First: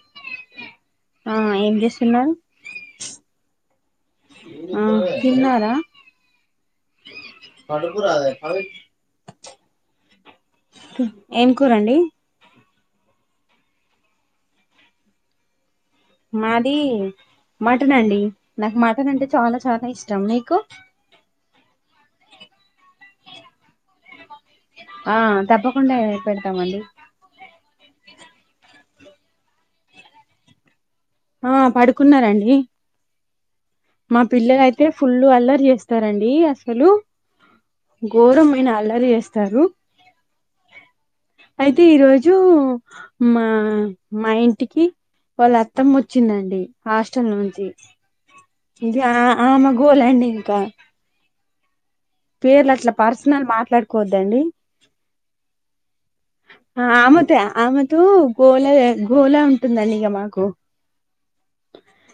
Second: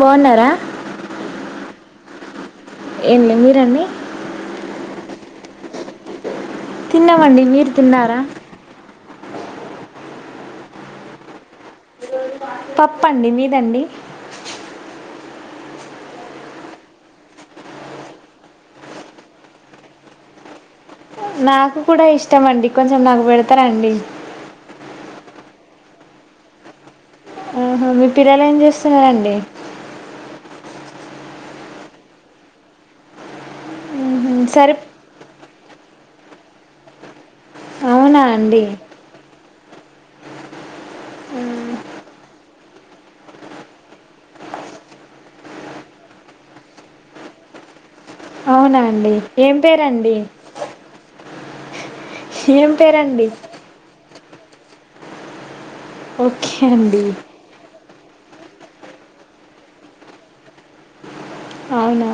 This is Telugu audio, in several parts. బాగున్నారా ఆ ఏం చేస్తున్నారు ఏం లే మీరండి తిన్నార తిన్నామండి మీరు తిన్నారా ఏం కూరండి పప్పండి మీదండి మాది మటన్ అండి నాకు మటన్ అంటే చాలా చాలా ఇష్టం నీకు నాకు కూడా ఇష్టం అండి కొంచెం నాకు పెడతారండి ఆ తప్పకుండా ఏ పెడతామండి ఉ హు మీ పిల్లలు ఏం చేస్తున్న రండి ఆ పడుకున్నారండి మా ఉహు, పిల్లల సరే అయితే ఫుల్లు అల్లరి చేస్తా చేస్తారండి అసలు అవునా అండి ఘోరంమైన అల్లరి చేస్తారు అయితే ఈరోజు మా మాఇంటికి వాళ్ళ అత్తమ్మ వచ్చిందండి హాస్టల్ నుండి అవునా అండి ఏం పెరండి ఇంకా పేర్లు అట్లా పర్సనల్ మాట్లాడుకోదు దడి ఓకే ఆ అండి ఆమెతే ఆమె టు గోలా గోలా ఉంటుందండి ఇగ మాకు అవునా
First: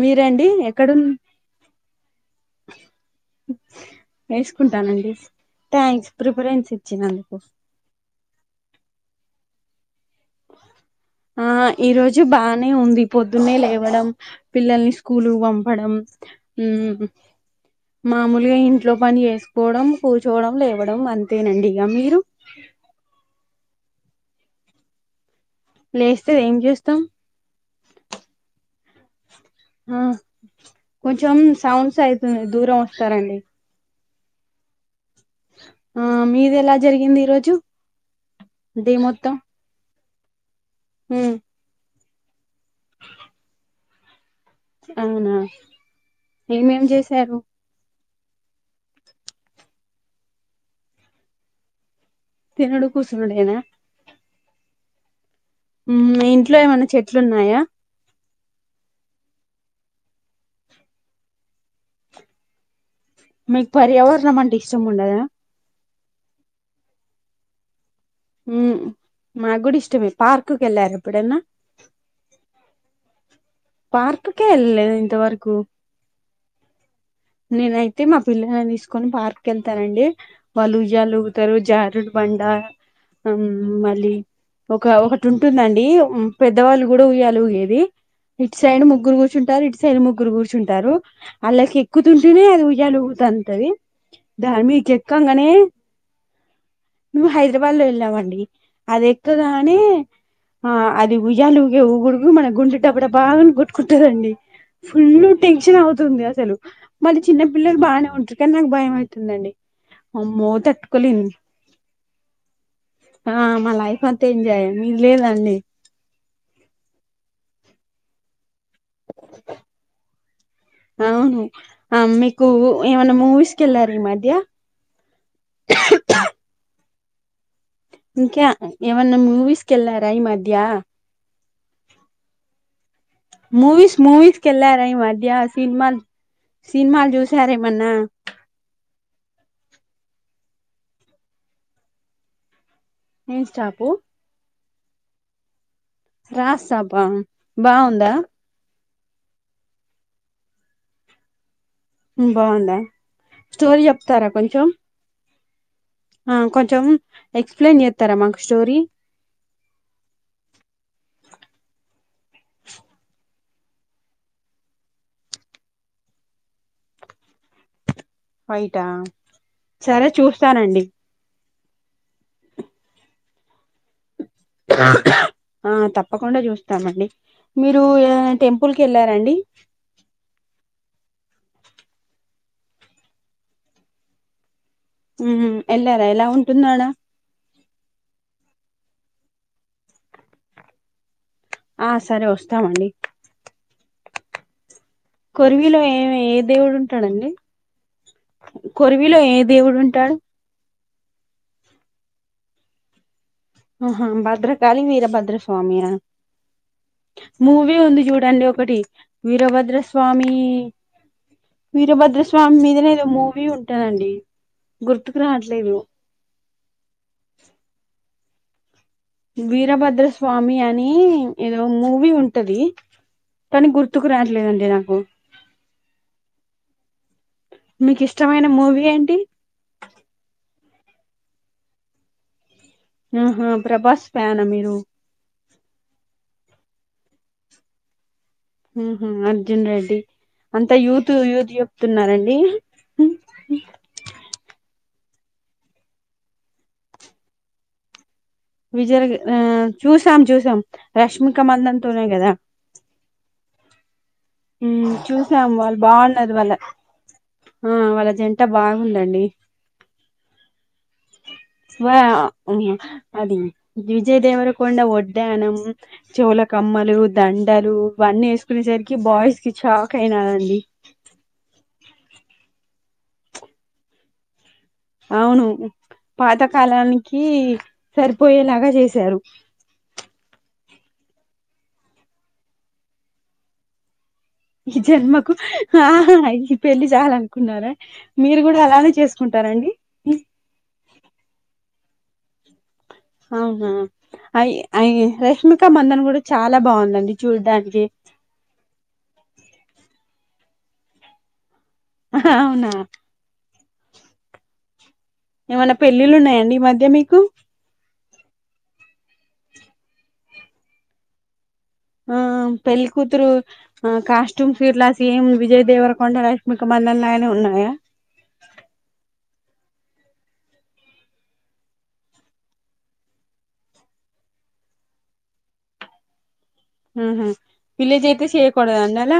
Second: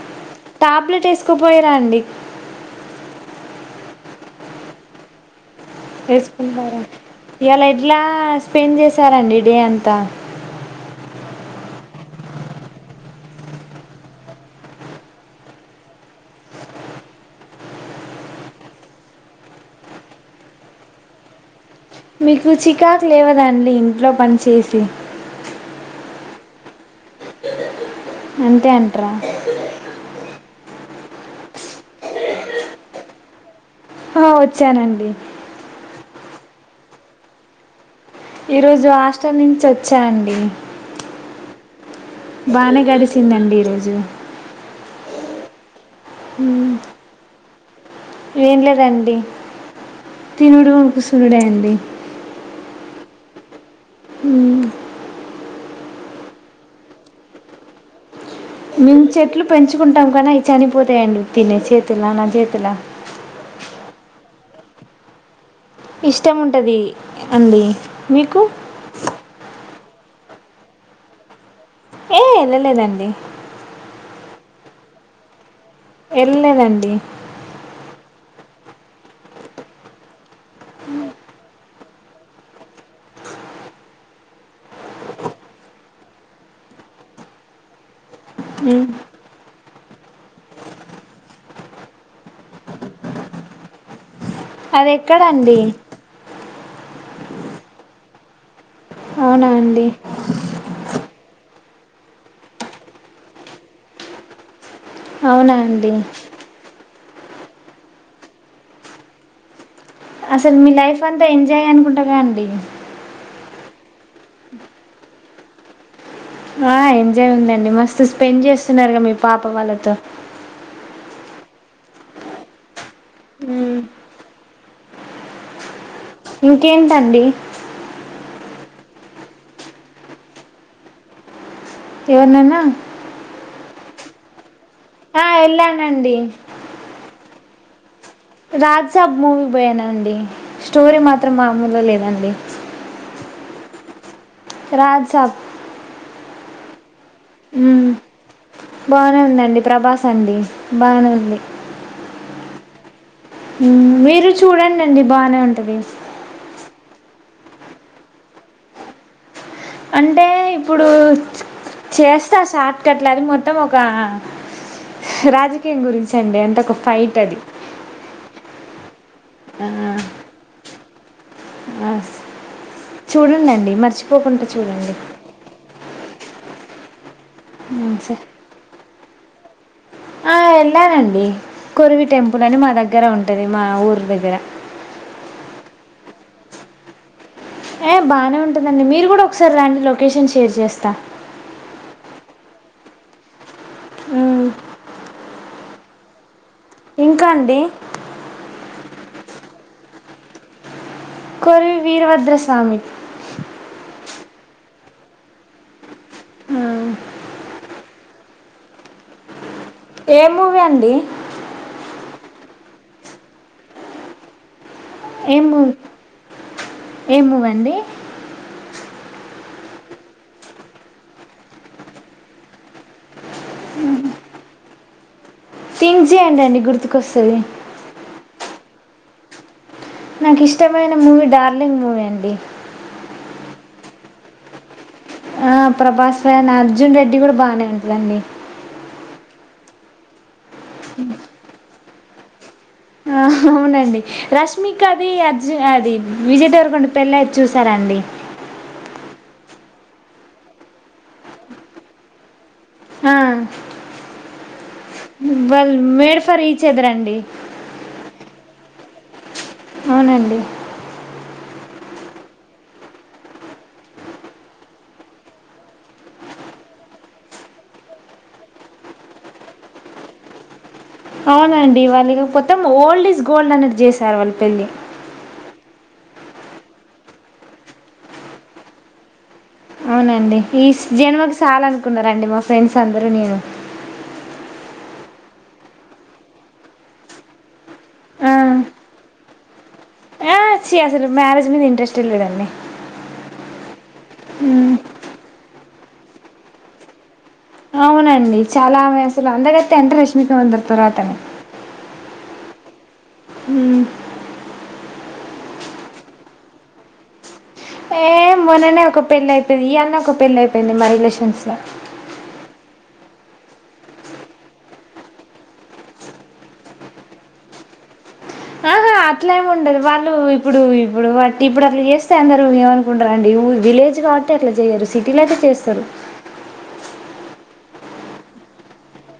మీరండి ఎక్కడు టాబ్లెట్ వేసుకుపోయిరా అండి వేసుకుంటానండి థ్యాంక్స్ ప్రిఫరెన్స్ వేసుకున్నారా ఇచ్చినందుకు ఇయల ఏడ్లస్ట్ స్పెండ్ చేశారండి డే అంతా ఆ ఈరోజు బానే ఉంది పొద్దున్నే లేవడం పిల్లల్ని స్కూలుకు పంపడం మామూలుగా ఇంట్లో పని చేసుకోవడం కూర్చోవడం లేవడం అంతేనండి ఇక మీరు మీకు చికాకు లేవదాండి ఇంట్లో పని చేసి లేస్తది ఏం చేస్తాం అంతే అంట్రా ఆ కొంచెం సౌండ్స్ అయితుంది దూరం వస్తరాండి ఆ వచ్చానండి ఆ మీది ఎలా జరిగింది ఈరోజు ఈ రోజు హాస్టల్ నుంచి ఓచ్ చ్చనండి హు బానే గడిచిందండి ఈరోజు అవునా ఏమేం చేశారు ఏం లేదండి తినుడు కుసునుడే అండి తినుడు కూసునుడేనా మ్మ్. ఇంట్లో ఏమైన చెట్లున్నాయా మేము చెట్లు పెంచుకుంటాం కనీ అవి చనిపోతాయండి ఉత్తినే చేతుల నా చేతుల మిక్ పర్యావరణం అంటే ఇష్టం ఉండదా ఇష్టం ఉంటది అండి మీకు హు మగుడిష్ ష్టం పార్కుకి ఎల్లారా ఎప్పుడన్న ఏ ఏళ్లలేదండి పార్క్ కే ఏళ్లలేదా ఇంతవరకు వెళ్ళలేదండి నేనైతే మా పిల్లని తీసుకొని పార్క్ వెళ్తానండి వాళ్ళు ఉయ్యాల ఊగుతారు జారుడు బండ మళ్ళీ ఒక ఒకటి ఉంటుందండి పెద్దవాళ్ళు కూడా ఉయ్యాల ఊగేది ఇటు సైడ్ మ్మ్. ముగ్గురు కూర్చుంటారు ఇటు సైడ్ ముగ్గురు కూర్చుంటారు ఆళ్ళకి కుతుంటేనే అది ఉయ్యాల ఊగుతంటది దాని అది మీదకేక్కంగనే ఎక్కడండి మేం హైదరాబాద్ లో వెళ్ళామండి అది అవునా ఎక్కగానే అండి ఆ అది ఉయ్యాల ఊగేఉడుగుకి మన గుండె డబడబా అని కొట్టుకుంటదండి ఫుల్ అవునా టెన్షన్ అండి అవుతుంది అసలు మళ్ళ చిన్నపిల్లలు బానే ఉంటరు కానీ నాకు భయం అయితుందండి అసలు మీ లైఫ్ అంతా ఎంజాయ్ అనుకుంటాగా అండి ఆ మా లైఫ్ అంతా ఎంజాయ్ ఏ మీది లేద అండి ఆ ఎంజాయ్ ఉందండి మస్తు స్పెండ్ చేస్ స్తున్నారుగా మీ పాప వాళ్ళతో అవును ఆ మీకు ఏమన్నా మూవీస్కిె వెళ్లార ఈ మధ్య ఇంకేంటండి ఇంకా ఏమన్న మూవీస్కెళ్లార ఈ మధ్య ఏవర్నన్నా మూవీస్ మూవీస్ కెల్ ఈమధ్య సినిమా వెళ్ళానండి సినిమలో చుస్ సరేమన్నా రాజ్ సబ్ మూవీ కి పోయినండి స్టోరీ మాత్రం మామూలుగ లేదండి ఎం స్టాపు రాజ్ సబ్ రాజ్ సబ్ ఆ బాగుందా బాగనే ఉందండి ప్రభాస్ అండి బాగనే ఉంది బాగుందా హు స్టోరీ చెప్తారా మీరు కొంచెం చూడండండి బాగనే ఉం ది ఆ కొంచెం ఎక్స్ప్లెయిన్ చేత్తర మాకు స్టోరీ అంటే ఇప్పుడు చేస్తే ఆ షార్ట్కట్లు అది మొత్తం ఒక రాజకీయం గురించి అండి అంటే ఒక ఫైట్ అది ఫైట్ ఆ ఆ సరే చూ స్తానండి ఆ చూడండండి మర్చి ప్పకుండా చూడండి ఆ తప్పకుండా చూస్తామండి మీరు ఉమ్ సరే ఏదన్న టెంపుల్ కేళ్ళార రండి ఆ వెళ్ళానండి కొరివి టెంపుల్ అని మా దగ్గర ఉంటది మా ఊరు దగ్గర హు ఎల్లార ఎలా ఉంటంది అడా ఏ బాగానే ఉంటుందండి మీరు కూడా ఒకసారి రండి లొకేషన్ షేర్ చేస్తా ఆ సరే ఓస్తామండి ఉమ్ కొరివిలో ఏమీ ఏ దేవుడుం ఇంకా అండి కొరివిలో ఏ దేవుడు ఉంటాడు కొరివి వీరభద్రస్వామి ఆ హా భద్రకాళి వీరభద్రస్వామి అ ఉమ్ మూవీ ఉంది చూడండి ఒకటి వీరభద్ ద్ర ఏ స్వామి మూవీ అండి వీరభద్ర స్వామి మీదనే ఏదో మూవీ ఉంటాదండి ఏం మూవ్ ఏం మూవ్ అండి వీరభద్ర స్వామి అని ఏదో మూవీ ఉంటది కాని గుర్తుకు రాట్లేదండి నాకు థింక్ చేయండి అండి గుర్తుకొస్తుంది మీకు ఇష్టమైన మూవీ ఏంటి నాకు ఇష్టమైన మూవీ డార్లింగ్ మూవీ అండి ఆహ ప్రభాస్ ఫ్యాన్ ఆ మీరు ఆ ప్రభాస్ రాన్ అర్జున్ రెడ్డి కూడా బాగానే ఉంటుందండి ఉహు అర్జున్ రెడ్డి అంతా యూత్ యూత్ చెప్తున్నారండి ఇంకా అది అజ్ అది విజయ్ దేవరకొండ పెళ్ళి అయ్యి చూసారండి విజయ రాకు ఆ చూసాం చూసాం రష్మిక మందన తోనే గదా ఆ ఉ చూసాము వాళ్ళు బాగు మేడ్ ఉన్నరు ఫర్ వాళ్ళ ఈచ్ అదర్ అండి ఆ వాళ్ళ జన్ అంత బాగుందండి అవునండి వా అది విజయ దేవరకొండ ఒడ్డానం చోలకమ్మలు దండలు ఇవన్నీ వేసుకునేసరికి బాయ్స్ కి షాక్ అయిన నండి అవునండి వాళ్ళు ఇగ కొత్తం ఓల్డ్ ఇజ్ గోల్డ్ అనేది చేశారు వాళ్ళ పెళ్ళి అవును పాతకాలానికి సరిపోయేలాగా చేశారు అవునండి ఈ జనుమకు సాలు అనుకున్నరండి మా ఫ్రెండ్స్ అందరూ నేను ఈ జన్మకు ఆ ఈ పెళ్ళి చాలు అనుకున్నారా ఆ మీరు కూడా అలానే చేసుకుంటారండి ఆ చి అసలు మ్యారేజ్ మీద ఇంట్రెస్ టిల్లే డన్ని అవుహా అయి అయి రేష్మి ఇంకా మందన్ గుడా చాలా బాగుందండి చూడ్డానికి అవునండి చాలా ఆమె అసలు అందగత్ టెన్త్ రష్మిక అందరి తర్వాత అతను ఆహా అవునా హు ఏవన్నా పెళ్లిళ్లు ఉన్నాయండి ఈ మధ్య మీకు ఏ మొన్న నే ఒక పెళ్ళి అయిపోయింది ఈ అన్నా ఒక పెళ్లి అయిపోయింది మా రిలేషన్స్ ల ఆ పెళ్లికూతురు ఆ కాస్ట్యూమ్స్ ఇట్ల సేమ్ విజయ్ దేవర కొండ రష్మిక మందన లనే ఉన్నాయా అట్లా ఏమి ఉండదు వాళ్ళు ఇప్పుడు ఇప్పుడు వాటి ఇప్పుడు అట్లా చేస్తే అందరు ఏమనుకుంటారు అండి విలేజ్ కాబట్టి అట్లా చేయరు సిటీలో అయితే చేస్తారు ఉహు విలేజ్ అయితే చేయకూడదు అండి అలా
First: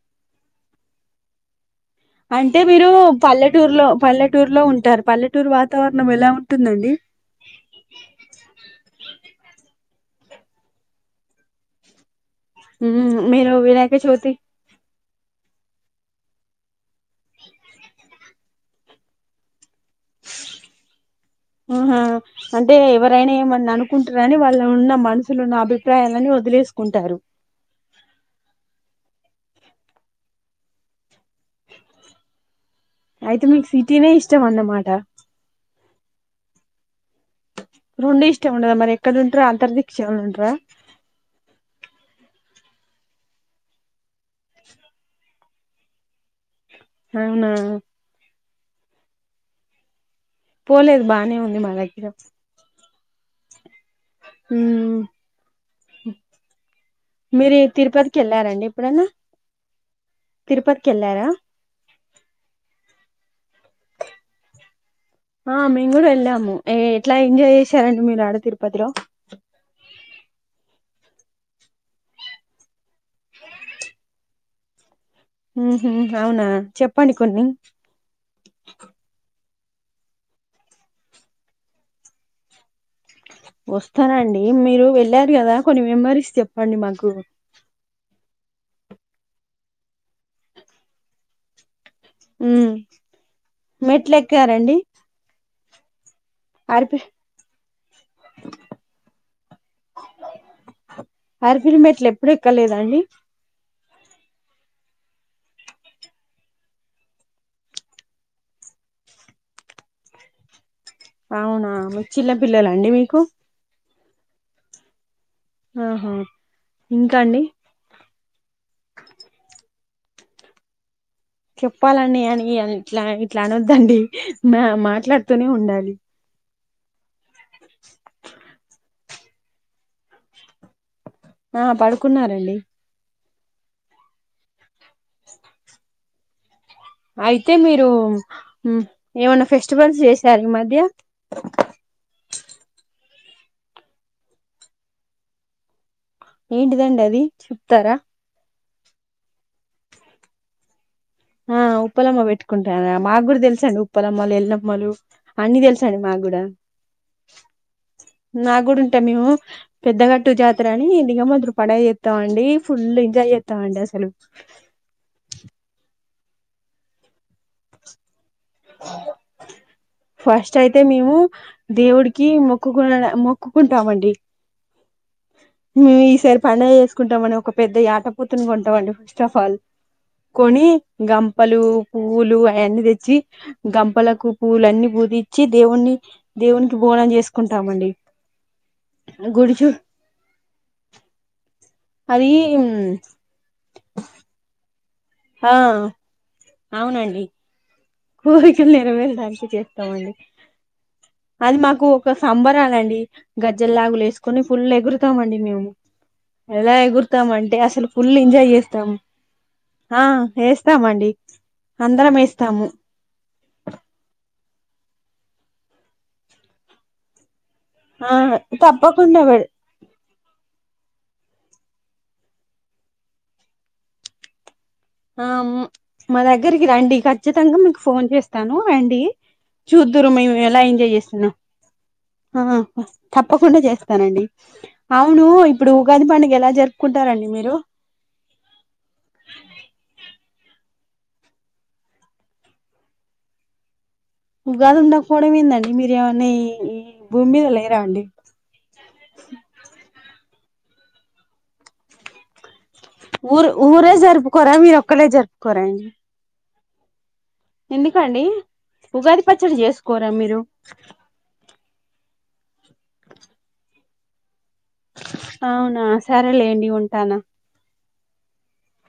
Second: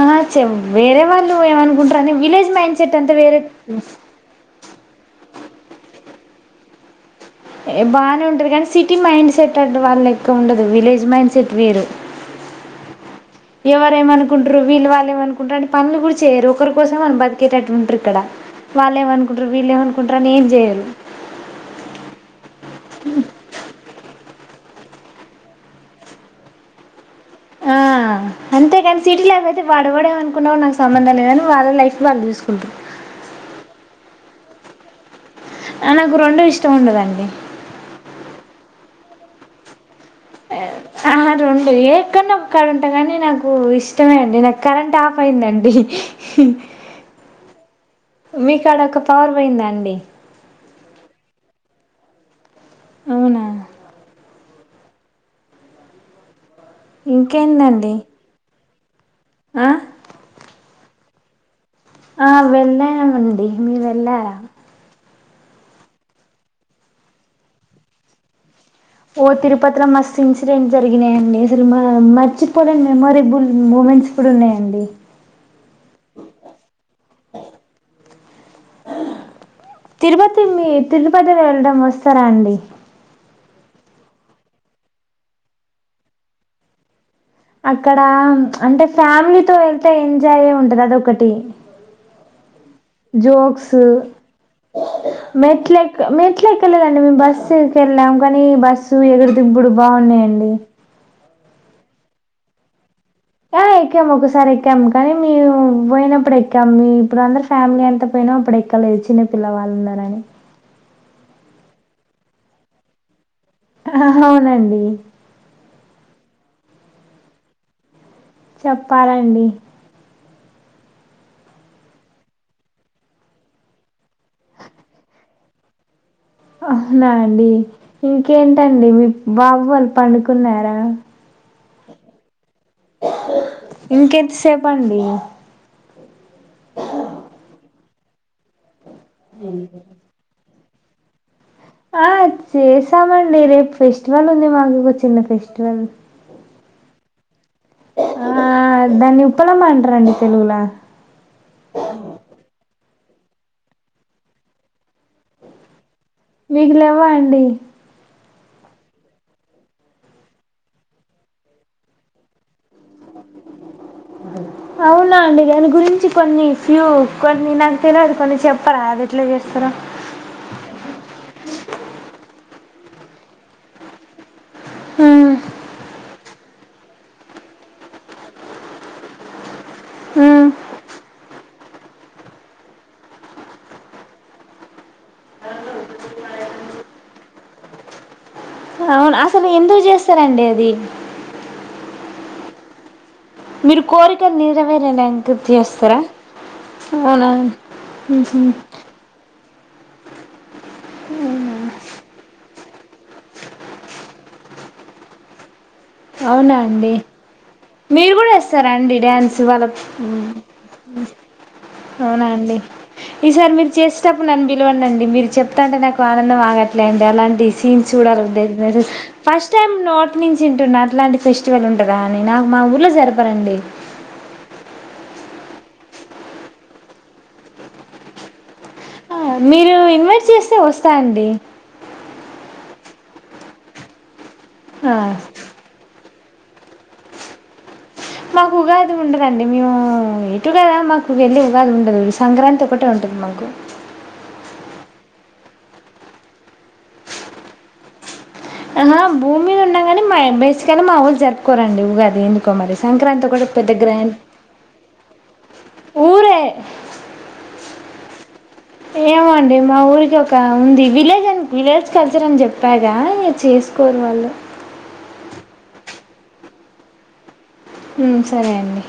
ఆహా చెం వేరే వాళ్ళు ఏమనుకుంటారు అంటే మీరు పల్లెటూరులో పల్లెటూరులో ఉం టారు పల్లెటూరు వాతావరణం ఎలా ఉంటుందండి ఎ బానే ఉంటది గనీ సిటీ మైండ్ సెట్ అండి వాళ్ళాయి ఎక్కువ ఉండదు విలేజ్ మైండ్ సెట్ వేరు ఉ మీరు వినాయక చవితి ఏమనుకుంట్రంటే పనులు కూడా చేయరు ఒకరు కోసం మనం బతికేటట్టు ఉంట్రూ ఇక్కడ వాళ్ళేమనుకుంట్రు వీళ్లేమను కుంట్రని ఏం చేయరు ఆహా అంటే ఎవరైనా ఏమన్న అనుకుంటారని వాళ్ళు ఉన్న మనసులోన్న అభిప్రాయాలని వదిలేసుకుంటారు ఆ అంతేకాని సిటీ లైఫ్ అయితే వాడ్ ఎవడేమ అనుకున్నా నాకు సంబంధం లేదని వాళ్ళ లైఫ్ వాళ్ళు చూసుకుంటారు అయితే మీక్ సిటీనే ఇష్టం అన్నమాట నాకు రెండు ఇష్టం ఉండదండి రెండు ఇష్టం ఉండదా మరి ఎక్కడ ఉంటరా అంతర్ది ఆహా రాబోయే క్కని నాక్ కరెంట్ కానీ నాకు ఇష్టమే అండి నాకు కరెంట్ ఆఫ్ అయిందండి అవున మీ కాడ ఒక పవర్ పోయిందా అండి పోలేదు బానే ఉంది మా దగ్గర అవునా హుమ్ మీరి తిరుపతికి వెళ్ళారండి అప్పుడెనా అ తిర్పతికి వెళ్ళారా ఆ వెళ్ళమండి మీర్ వెళ్ళార ఆ మేము కూడా వెళ్ళాము ఎట్లా ఎంజాయ్ చేసారండి మీరు ఆడ తిరు ఓ తిరుపతిల మస్ ఇన్సిడెంట్ జరిగినయ అండి అసలు మా మర్చిపోలేని మెమోరేబుల్ మూమెంట్స్ కుడా ఉన్నాయండి ఊహు అవునా చెప్పండి కొన్ని తిరుపతి మీ తిరుపదిలో వెళ్ళడం వస్తరా అండి వస్తానండి మీరు వెళ్ళారు కదా కొన్ని మెమరీస్ చెప్పండి మాకు అక్కడ అంటే ఫ్యామిలీతో వెళ్తే ఎంజాయ్ ఉంటది అదొకటి ఉమ్ జోక్స్ మెట్లు ఎక్కారండి మె ట్లె మేట్లె అరిపి ఎక్కలేదండి మేము బస్సు కెళ్ళాం కానీ బస్సు ఎగురిదిప్పుడు బాగున్నాయండి యప్పుడు ఎక్కలేదాండి ఆయ్ ఎక్కాము ఒకసారి ఎక్కాము కానీ మీరు పోయినప్పుడు ఎక్కాం మీ ఇప్పుడు అందరు ఫ్యామిలీ అంతా పోయినా అప్పుడు ఎక్కలేదు చిన్నపిిల్లవాళ్ళందరు అని అవున చిన్న పిల్లలండి మీకు ఆహ అవునండి ఆహా ఇంక అండి చెప్పాలండి చెప్పాలండి అని ఇట్ల ఇట్ల అనొద్దండి మా మాట్లాడుతూనే ఉండాలి ఆ హ్న ఇంకేంటండి మీ బాబు వాళ్ళు పడుకున్నారా ఆ పడుకున్నారండి ఇంకెంత్సేపండి అయితే మీరు ఏమైన ఫెస్టివల్స్ చేశార ఈ మధ్య ఏ ఆ చేసామండి రేపు ఫెస్టివల్ ఉంది మాకు ఒక చిన్న ఫెస్టివల్ ఏంటిదండి అది తారా ఆ దాన్ని ఇప్పులా మా అంటారండి తెలుగులా ఆ ఉపలమ్మ పెట్టుకుంట మాకుగురు తెలుసండి ఉప్పలమ్మలు ఎల్లమ్మలు అన్నిీ తెలుసు మీకులెవ్వ అండి నాకు కూడా ఉంటే మేము పెద్దగట్టు జాతర అని ఇకా మొదరు పడ చేస్తాం అండి ఫుల్ ఎంజాయ్ చేస్తాం అండి అసలు అవునా అండి దాని గురించి కొన్ని ఫ్యూ కొన్ని నాకు తెలవదు కొన్ని చెప్పరాదు ఎట్లా చేస్తారో ఫస్ట్ అయితే మేము దేవుడికి మొక్కుకు మొక్కుకుంటామండి హ మేము ఈసారి పడుగ చేసుకుంటాం అండి ఒక పెద్ద యాట పోతుని కొంటామండి ఫస్ట్ ఆఫ్ ఆల్ ఉమ్, కొని గంపలు పూవ్వులు అయ న్నీ తెచ్చి గంపలకు పూలు అన్ని పూదిచ్చి దేవున్ కి దేవునికి బోనం చేసుకుంటామఅండి అసలు ఎందుకు చేస్తారండి అది అధీ ఉమ్ నన్ నంకృర్తి ఆ చేస్తారా అవునా ఉహుం. కోరిక నెరవేరేదానికి చేస్తామండి అది మాకు ఒక సంబరాాలండి గజ్జల్ లాగులు వేసుకొని ఫుల్ ఎగురుతాం అండి మేము అవునా ఎలా అండి ఎగురుతాం అంటే అసలు ఫుల్ మీరు కూడా ఎంజాయ్ చేస్తాము ఇస్తారాండి డ్యాన్స్ వాళ్ళ ఆ ఉమ్ వేస్తామండి అందరం అవునా అండి వేస్తాము ఈసారి మీరు చేసేటప్పుడు నన్ను పిలువ అండి మీరు చెప్తా అంటే నాకు ఆనందం ఆగట్లేండి అలాంటి సీన్ ఆ చూడాల [inaudible] తప్పకుండా పె ఫస్ట్ టైమ్ నోట్ నుంచి వింటున్నాను అట్లాంటి ఫెస్టివల్ ఉంటుందా అని నాకు మా ఊర్లో జరపరండి ఆ ఉమ్ మా దగ్గరికి రండి ఖచ్చితంగా మీకు ఫోన్ చేస్తాను రండి ఆ మీరు చూద్దురు ఇన్వైట్ మేము చేస్తే ఎలా ఎంజాయ్ వస్తాండి చేస్తున్నాం ఆ తప్పకుండా చేస్తానండి అవును ఇప్పుడు ఉగాది పని ఎలా జరుపుకుంటారండి మీరు మాకుఉగాది ఉండదండి మేము ఎటు కదా మాకు వెళ్ళి ఉగాది ఉండదు సంక్రాంతి ఒకటే ఉంటుంది మాకు ఉగాదు ఉండకపోవడమెందన్డి మీరు ఏమన్నా ఈ భూమి మీద లేరా అండి ఆహా భూమి మీద ఉన్నాగాని మా బేసిగానే మా ఊలో జరుపుకోరండి ఉగాది ఎందుకో మరి సంక్రాంతి ఒకటి ఊరు పెద్ద ఊరే గ్రాండ్ జరుపుకోరా మీరు ఒక్కలే జరుపుకోరా అండి ఊరే ఎందుకండి ఉగాది ఏమోండీ పచ్చడి మా చేసుకోరా ఊరికి ఒక మీరు ఉంది విలేజ్ అన్ విలేజ్ కల్చర్ అని చెప్పాగా ఇ చేసుకోరు వాళ్ళు అవునా సరేలేండి ఉంటాను ఉమ్ సరే అండి